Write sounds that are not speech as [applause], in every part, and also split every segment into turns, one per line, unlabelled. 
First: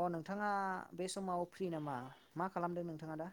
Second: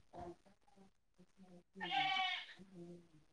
अ नोंथाङा बे समाव फ्रि नामा? मा खालामदों नोंथाङा दा?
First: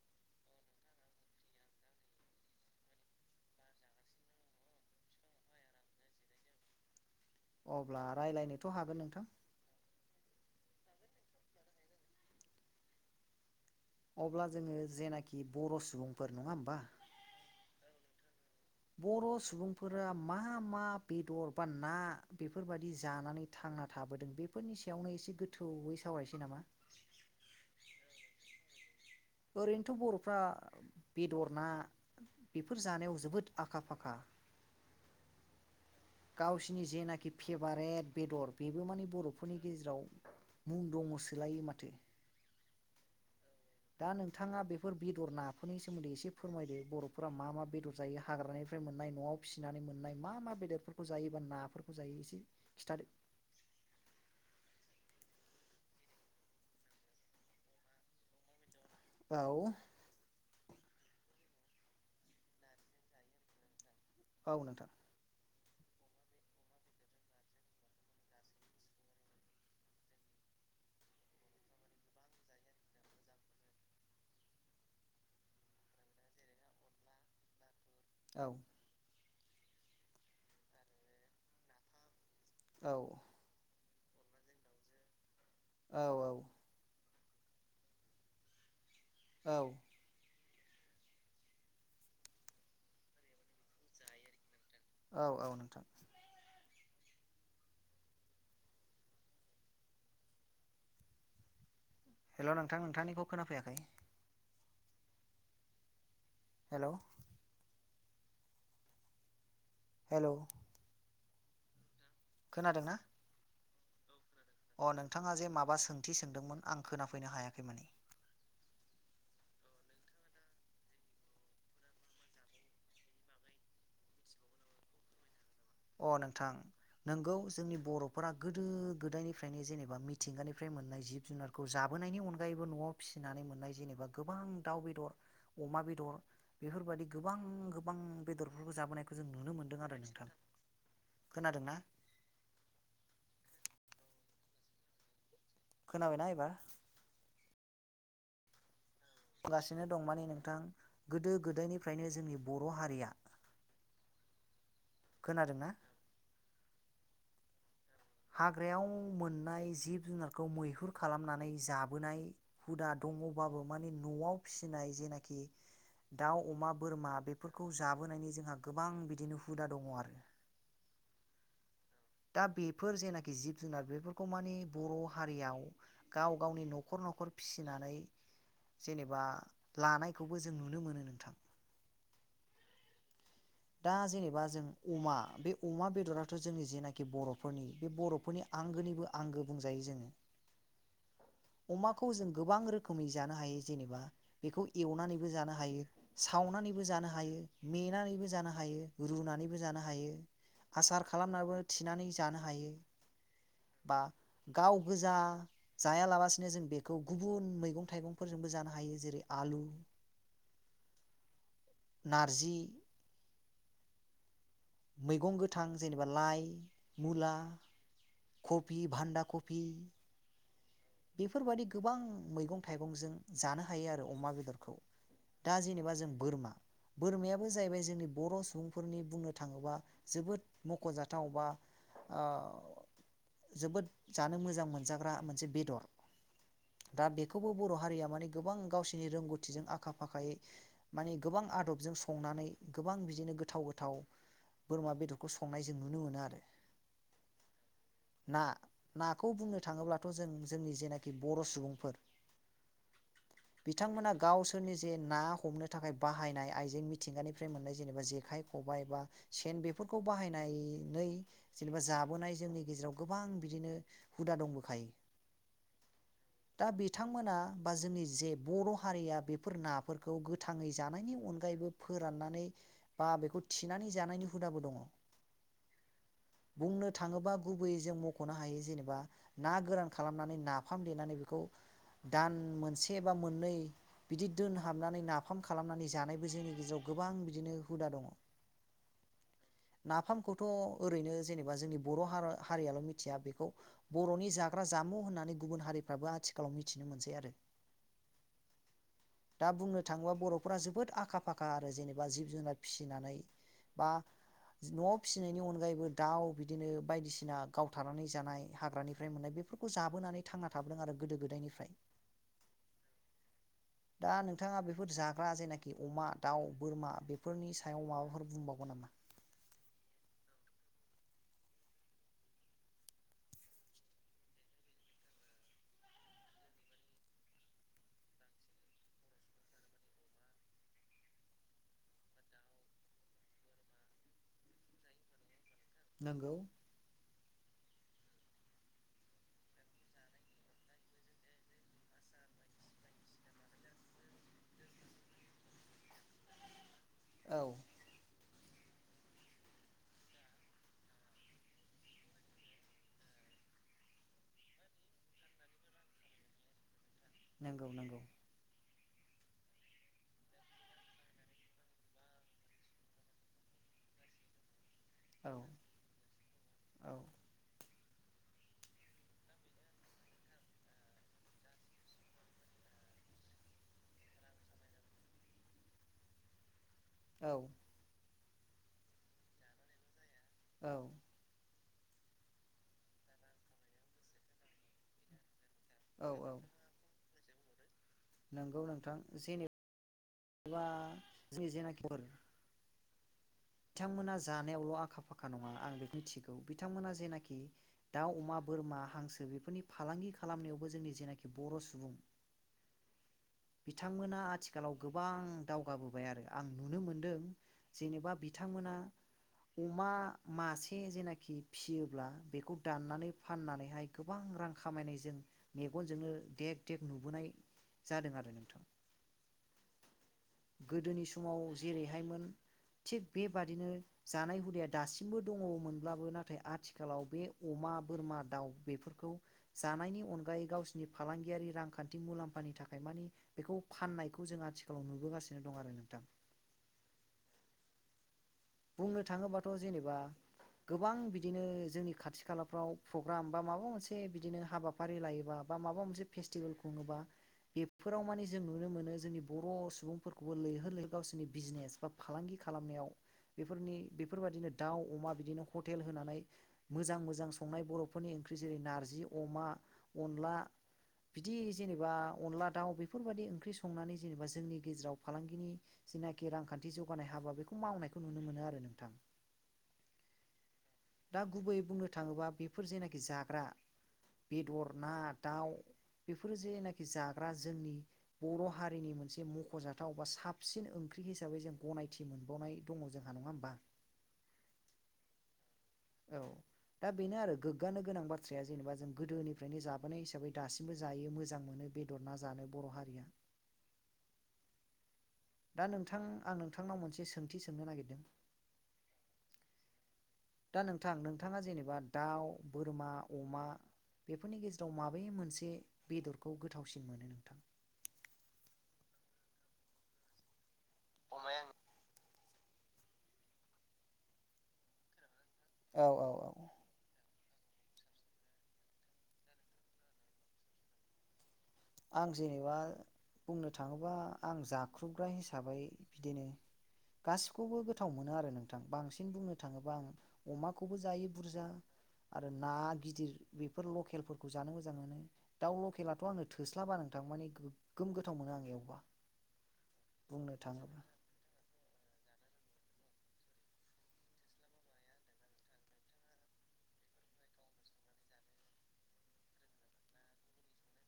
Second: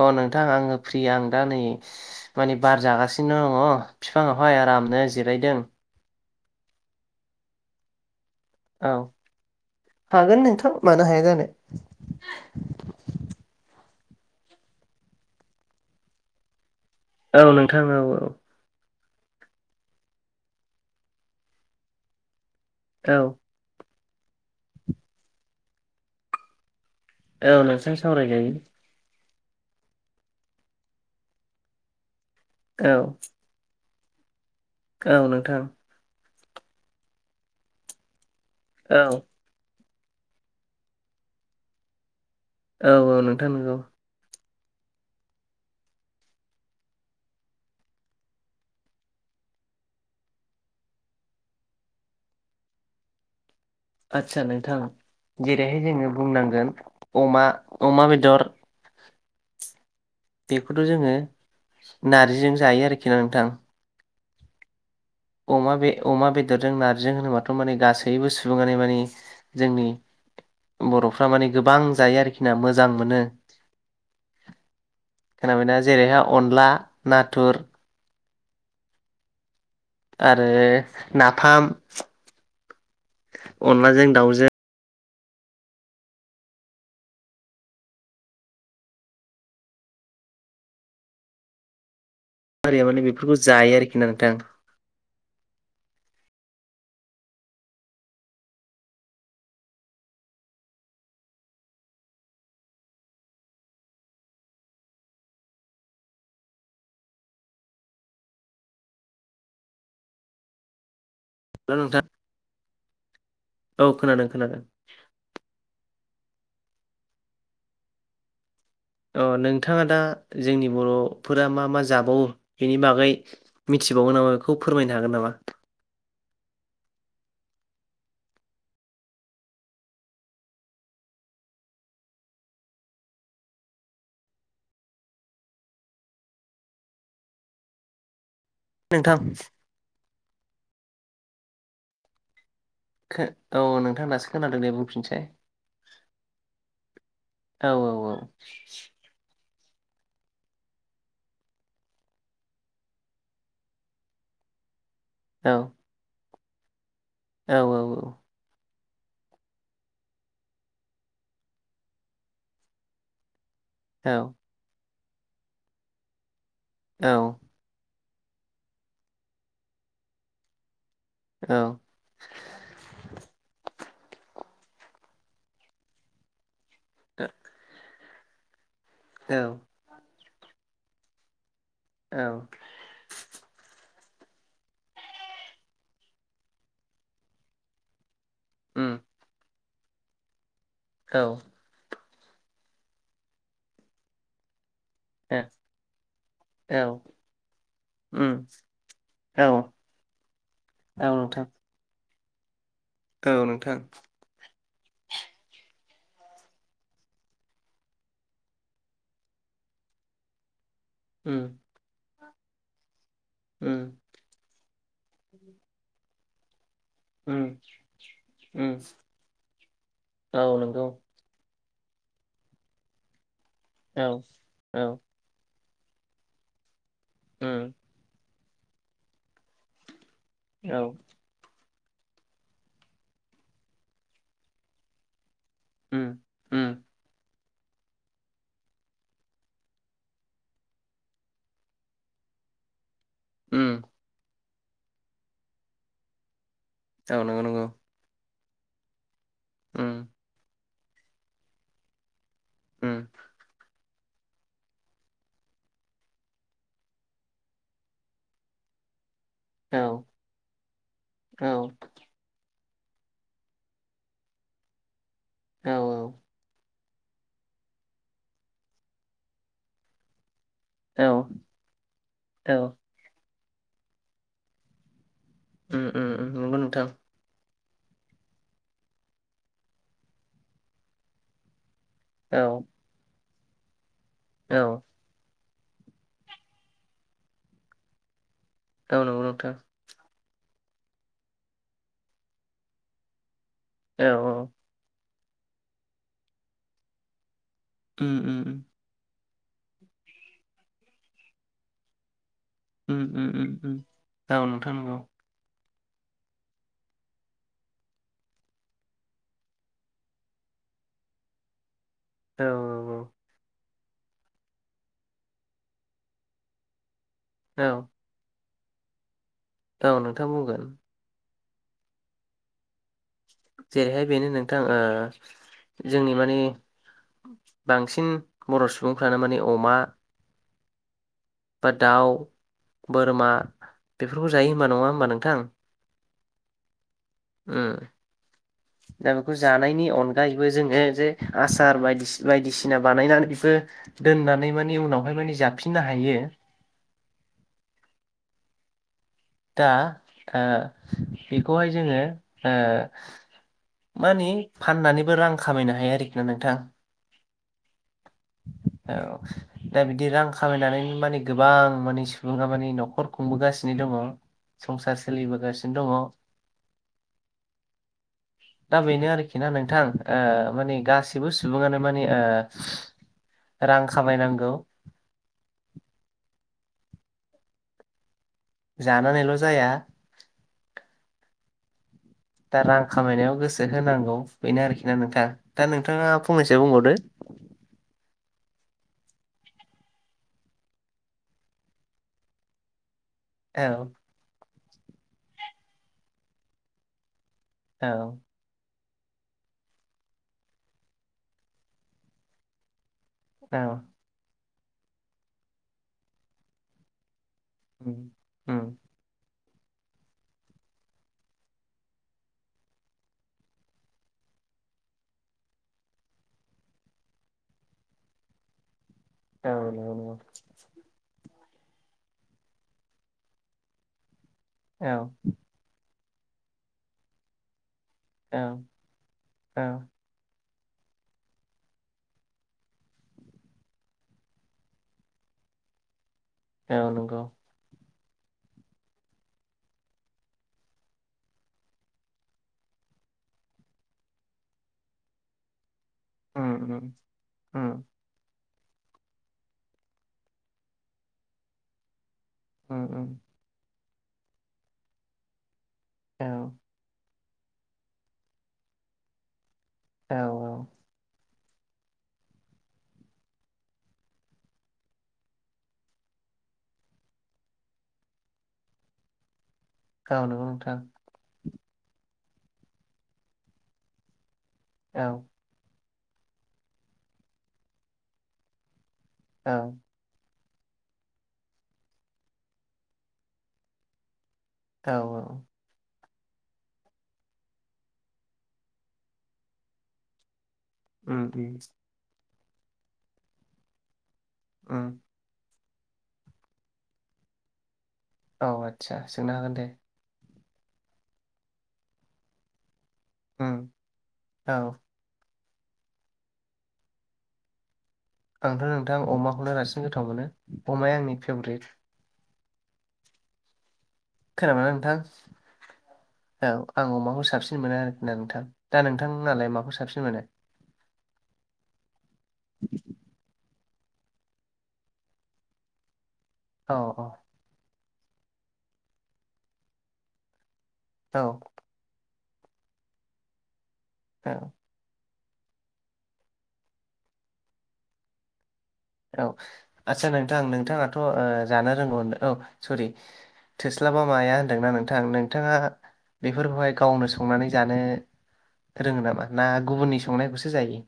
अ नोंथां आङो फ्रि आं दा नै माने बार जागासिनो दङ बिफांआवहाय आरामनो जिराय यदों
अब्ला रायज्लायनोथ'
औ
हागोन नोंथां
हागोन नोंथां मानो हाया जानो
अब्ला जोङो जेनाखि बर' सुबुंफोर नङा होमबा?
औ नोंथां औ औ
बर' सुबुंफोरा मा मा बेदर बा ना बेफोरबायदि जानानै
औ
थांना थाबोदों बेफोरनि सायावनो एसे गोथौयै सावरायसै नामा?
औ नोंथां सावराय जायो
ओरैनोथ' बर'फ्रा बेदर ना बेफोर
औ
जानायाव जोबोद आ खा-फाखा
औ नोंथां
गावसिनि जेनाखि फेभारेट बेदर बेबो
औ
माने बर'फोरनि गेजेराव मुं दङ सोलाय माथो
औ औ नोंथां नंगौ
दा नोंथाङा बेफोर बेदर नाफोरनि सोमोन्दै एसे फोरमायदो बर'फोरा मा मा बेदर जायो हाग्रानिफ्राय मोननाय न'आव फिसिनानै मोननाय मा मा बेदरफोरखौ जायोबा नाफोरखौ जायो एसे खिथादो।
आतसा नोंथां जेरैहाय जोङो बुंनांगोन अमा अमा बेदर
औ
बेखौथ' जोङो नारजिजों जायो आरोखि ना नोंथां।
औ नोंथां
अमा बे अमा बेदरजों नारजि होनोबाथ' माने गासैबो सुबुङानो माने जोंनि बर'फ्रा माने गोबां जायो आरोखिना मोजां मोनो। खोनाबायना जेरैहाय अनला नाथुर
औ
आरो नाफाम
औ
अनलाजों दाउजों
औ औ औ
हारिया माने बेफोरखौ जायो आरोखि ना नोंथां
औ औ नोंथां हेल' नोंथां नोंथांनिखौ खोनाफैयाखै हेल' हेल'
हेल' नोंथां
खोनादोंना?
औ खोनादों। खोनादों
अ' नोंथाङा जे माबा सोंथि सोंदोंमोन आं खोनाफैनो हायाखै माने
अ' नोंथाङा दा जोंनि बर'फोरा मा मा जाबावो बेनि बागै मि थिबावो नामा बेखौ फोरमायनो हागोन नामा?
अ' नोंथां नोंगौ जोंनि बर'फोरा गोदो-गोदायनिफ्रायनो जेनेबा मिथिंगानिफ्राय मोननाय जिब-जुनारखौ जाबोनायनि अनगायैबो न'आव फिसिनानै मोननाय जेनेबा गोबां दाउ बेदर अमा बेदर बेफोरबायदि गोबां गोबां बेदरफोरखौ
नोंथां
जाबोनायखौ जों नुनो मोन्दों आरो नोंथां। खोनादों ना?
औ नोंथां दासो खोनादों दे बुंफिनसै
खोनाबायना एबार
औ औ औ
बुंगासिनो दं माने नोंथां गोदो-गोदायनिफ्रायनो जोंनि बर' हारिया
औ
खोनादोंना?
औ औ
हाग्रायाव मोननाय जिब जुनारखौ मैहुर खालामनानै जाबोनाय हुदा दङ बाबो माने
औ
न'आव फिसिनाय जेनिखि दाव अमा
औ
बोरमा बेफोरखौ जा बोनायनि जोंहा गोबां बिदिनो हुदा दङ आरो
औ
दा बेफोर जेनाखि जिब जुनार बेफोरखौ माने बर' हारियाव गाव गावनि न' खर न'खर फिनानै जेनेबा
औ
लानायखौबो जों नुनो मोनो नोंथां
औ
दा जेनबा जों अमा बे अमा बेदराथ' जोंनि जेनाखि बर'फोरनि बे बर' फोरनि आंगोनिबो आंगो बुंजायो जोङो अमाखौ जों गोबां रोखोमै जानो हायो जेनेबा बेखौ एवनानैबो
औ
जानो हायो
औ
सावनानैबो जानो हायो मेनानैबो
औ
जानो हायो
औ
रुनानैबो जा नो हायो आसार
नोंथां
खालामनाबो थिनानै जानो हायो
औ नोंथां
बा गाव गोजा जायालाबा सेनो जों बेखौ गुबुन मैगं थाइगंफोरजोंबो जानो हायो जेरै आलु
उम
नारजि
ओ
मैगं गोथां जेनेबा लाइ मुला
उम उम
खफि बान्दा खफि
औ नंगौ
बेफोरबायदि गोबां मैगं थाइगंजों जानो हायो
औ
आरो अमा बेदरखौ
औ
दा जेने बा जों बोरमा बोरमायाबो
उम
जाहैबाय जोंनि बर' सुबुंफोरनि बुंनो थाङोबा जोबोद
औ
मख'जाथाव बा ओ जोबोद जानो मोजां मोनजाग्रा मोनसे बेदर
उम उम
[inaudible] दा बेखौबो बर' हारिया माने गोबां गावसोरनि रोंगौथिजों आखा फाखायै माने गोबां आदबजों संनानै गोबां बिदिनो गोथाव
उम
गोथाव बोरमा बेदरखौ संनाय जों नुनो मोनो आरो
औ नंगौ नंगौ
ना नाखौ बुंनो
उम
थाङोब्लाथ' जों जोंनि जेनाखि बर' सुबुंफोर
उम
बिथांमोना गावसोरनि जे ना हमनो थाखाय बाहायनाय आइजें मिथिंगानिफ्राय मोननाय जेनेबा जेखाइ खबाइ बा सेन
औ
बेफोरखौ बाहायनानै
औ
जेनेबा जाबोनाय जोंनि गेजेराव गोबां बिदिनो हुदा दंबोखायो
औ
दा बिथांमोना बा जोंनि जे बर' हारिया बेफोर नाफोरखौ गो थाङै
औ
जानायनि अनगायैबो फोराननानै
औ
बा बेखौ थिनानै जानायनि हुदाबो दङ
उम उम उम नंगौ नोंथां
बुंनो थाङोबा गुबैयै जों मख'नो हायो जेनेबा ना गोरान खालामनानै नाफाम देनानै बेखौ दान
औ
मोनसे बा मोननै बिदि
औ
दोनहाबनानै नाफाम खालामनानै जानायबो जोंनि गेजेराव गोबां बिदिनो हुदा दङ
औ नंगौ नंगौ नोंथां
थ' ओरैनो जेनेबा जोंनि बर' ह हारियाल' मिथिया बेखौ
औ
बर'नि जाग्रा जामु होननानै गुबुन हारिफ्राबो आथिखालाव मिथिनो मोनसै आरो
उम उम उम
दा बुंनो थाङोबा बर'फोरा जोबोद आखा फाखा आरो जेनेबा जिब जुनार
उम
फिसिनानै
उम उम उम
बा
औ नोंथां नंगौ
न'आव फिसिनायनि अनगायैबो दाउ बिदिनो बायदिसिना गावथारनानै जानाय हाग्रानिफ्राय मोननाय बेफोरखौ जाबोनानै थांना थाबोदों आरो गोदो गोदायनिफ्राय
औ औ औ
दा नोंथाङा बेफोर जाग्रा जेनाखि अमा दाउ बोरमा बेफोरनि
औ
सायाव माबाफोर बुंबावो नामा?
औ नोंथां बुंगोन जेरैहाय बेनो नोंथां ओ जोंनि मानि बांसिन बर' सुबुंफ्रानो माने अमा बा दाउ बोरमा बेफोरखौ जायो होनबा नङा होमबा नोंथां!
नोंगौ
उम दा बेखौ जानायनि अनगायैबो जोङो जे आसार बायदिसिना बानायनानै बो दोननानै माने उनावहाय माने जाफिननो हायो
औ
दा ओ बेखौहाय जोङो ओ मानि फाननानैबो रां खामायनो हायो आरोखि ना नोंथां
नंगौ नंगौ
औ दा बिदि रां खामायनानैनो माने गोबां माने सुबुंङा माने न'खर खुंबोगासिनो दंङ। संसार
औ
सोलिबोगासिनो दङ
औ
दा बेनो आरोखि ना नोंथां। ओ माने गाैबो सुबुंङानो माने ओ रां खामायनांगौ
[inaudible] औ
जानानैल' जाया
औ
दा रां खामायनायाव गोसो होनांगौ बेनो आरोखि ना नोंथां दा
औ
नोंथाङा फंनैसो बुंबावदो।
नोंगौ नोंथां जेने बा जोंनि जेनाखि महर
औ
बिथांमोना जा यावल' आखा फाखा नङा आं बेखौ मिथिगौ बिथांमोना जेनाखि
औ
दाउ अमा बोरमा हांसो बेफोरनि फालांगि खालामनायावबो जोंनि जेनाखि बर' सुबुं
औ
बिथांमोना आथिखालाव गोबां दावगाबोबाय आरो आं नुनो मोनदों
उम
जेनेबा
उम
बिथांमोना अमा मासे जेनाखि फियोब्ला बेखौ दाननानै फाननानैहाय गोबां रां खामायनायजों मेगनजोंनो देग देग नुबोनाय जादों आरो नोंथां
औ नंगौ नंगौ
गोदोनि समाव जेरैहायमोन थिग बेबादिनो जानाय हुदया
औ
दासिमबो दङमोन बाबो नाथाय आथिखालाव बे अमा बोरमा
औ
दाउ बेफोरखौ
औ
जानायनि अनगायै गावसि नि फालांगियारि रांखान्थि मुलाम्फानि थाखाय मानि बेखौ फाननाय बेखौ जों आथिखालाव नुबोगासिनो दं आरो नोंथां
औ नंगौ
बुंनो थाङोबाथ' जेनेबा गोबां बिदिनो जोंनि खाथि खालाफ्राव प्रग्राम बा माबा मोनसे बिदिनो हाबाफारि लायोबा बा माबा मोसे
उम
फेसतिभेल
उम
खुंङोब्ला
उम
बेफोराव माने जों नुनो मोनो जोंनि बर' सुबुंफोरखौबो लैहोर लैहोर गावसिनि बिजनेस बा फालांगि
उम
खालामनायाव
उम
बेफोरनि बेफोरबायदिनो दाउ अमा बिदिनो हटेल होनानै
औ
मोजां मोजां संनाय बर'फोरनि ओंख्रि जेरै- नारजि अमा
औ
अनला बिदि जेनेबा अनला दाउ बेफोरबायदि ओंख्रि संनानै जेनेबा जोंनि गेजेराव फालांगिनि जेना खि रांखान्थि जौगानाय हाबा बेखौ मावनायखौ नुनो मोनो आरो नोंथां
औ नंगौ नोंथां।
दा गुबैयै बुंनो थाङोबा बेफोर जेनाखि जाग्रा, बेदर ना
औ
दाउ बेफोरो जेनाखि जाग्रा जोंनि बर' हारिनि मोन, जे
औ
मख'जाथाव बा साब सिन ओंख्रि हिसाबै जों गनायथि मोनबावनाय दङ जोंहा नङा होमबा
औ औ
औ दा बेनो आरो गोग्गानो गोनां बाथ्राया जेनेबा जों गोदोनिफ्रायनो जाबोनाय हिसाबै दासिमबो जायो
उम
मोजां
उम
मोनो बेदर ना जानो बर' हारिया।
उम।
दा नोंथां आं नोंथांनाव मोनसे सोंथि सोंनो नागिरदों।
औ आदसा सोंनो हागोन दे।
दा नोंथां नोंथाङा जेनेबा दाउ बोरमा अमा
उम
बेफोरनि
औ
गेजेराव माबे मोनसे बेदरखौ गोथावसिन मोनो नोंथां?
आंथ' नोंथां अमाखौनो बांसिन गोथाव मोनो अमाया आंनि फेभरेट। खोनाबायना नोंथां औ आं अमाखौ सो साबसिन मोनो आरोखि ना नोंथां दा नोंथां नालाय माखौ साबसिन मोनो।
आं जेनेबा बुंनो थाङोबा आं जाख्रुबग्रा हिसाबै बिदिनो
औ
गासिखौबो गोथाव मोनो आरो नोंथां बांसिन बुंनो थाङोबा आं अमा बेखौबो जायो
औ
बुरजा आरो ना गिदिर बेफोर लकेलफोरखौ
औ
जानो मोजां मोनो। दाउ लकेलाथ' आंनो थोस्लाबा नोंथां माने गोगोम गोथाव मोनो आं एवबा।
औ आदसा
बुंनो
नोंथां
थाङोब्ला
नोंथाङाथ' ओ जानो रोंगौ औ। सरि थोस्लाबा माया होनदोंना नोंथां नोंथाङा। बेफोरखौहाय गावनो संनानै जानो रोङो नामा? ना गुबुननि संनायखौसो जायो।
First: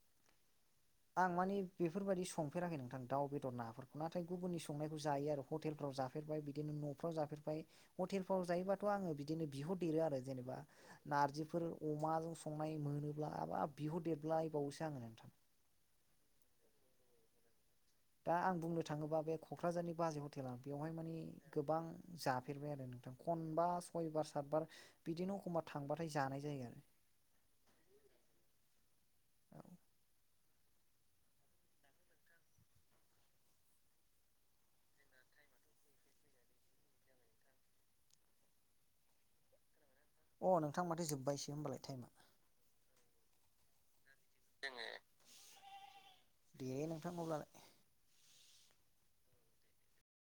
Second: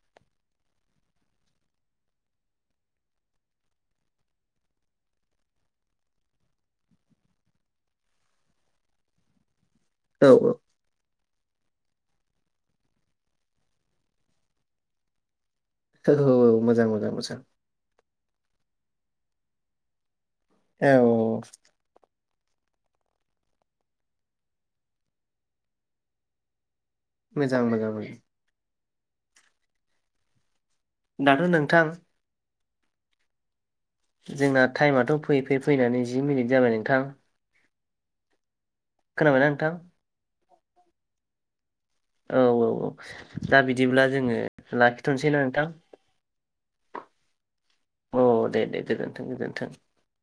[inaudible] आं मानि बेफोरबायदि संफेराखै नोंथां दाउ बेदर नाफोरखौ नाथाय गुबुननि संनायखौ जायो आरो हटेलफ्राव जाफेरबाय बिदिनो न'फ्राव जाफेरबाय हेतेलफोराव जायोबाथ आंङो बिदिनो बिहद आरो
औ
जेनेबा नारजि फोर अमाजों संनाय मोनोब्ला हाबाब बिहर देरलायबावोसो आङो नोंथां।
औ मोजां मोजां मोजां।
दा आं बुंनो थाङोबा बे क'क्राझारनि बाजै हटेला आ
औ
बेवहाय मानि
औ
गोबां जाब फेरबाय आरो नोंथां खनबा सयबार सातबार बिदिनो एखमबा थांबाथाय जानाय जायो आरो।
मोजां मोजां मोजां। दाथ' नोंथां जोंना टाइमाथ' फैयै फैयै फैनानै जि मिनिट जाबाय नोंथां। खोनाबायना नोंथां?
अ नोंथां माथो जोबायसो होनबालाय थाइम
औ औ औ दा बिदिब्ला जोङो लाखिथ'नोसैना नोंथां?
दे नोंथां अब्लालाय
औ दे दे गोजोनथों गोजोनथों।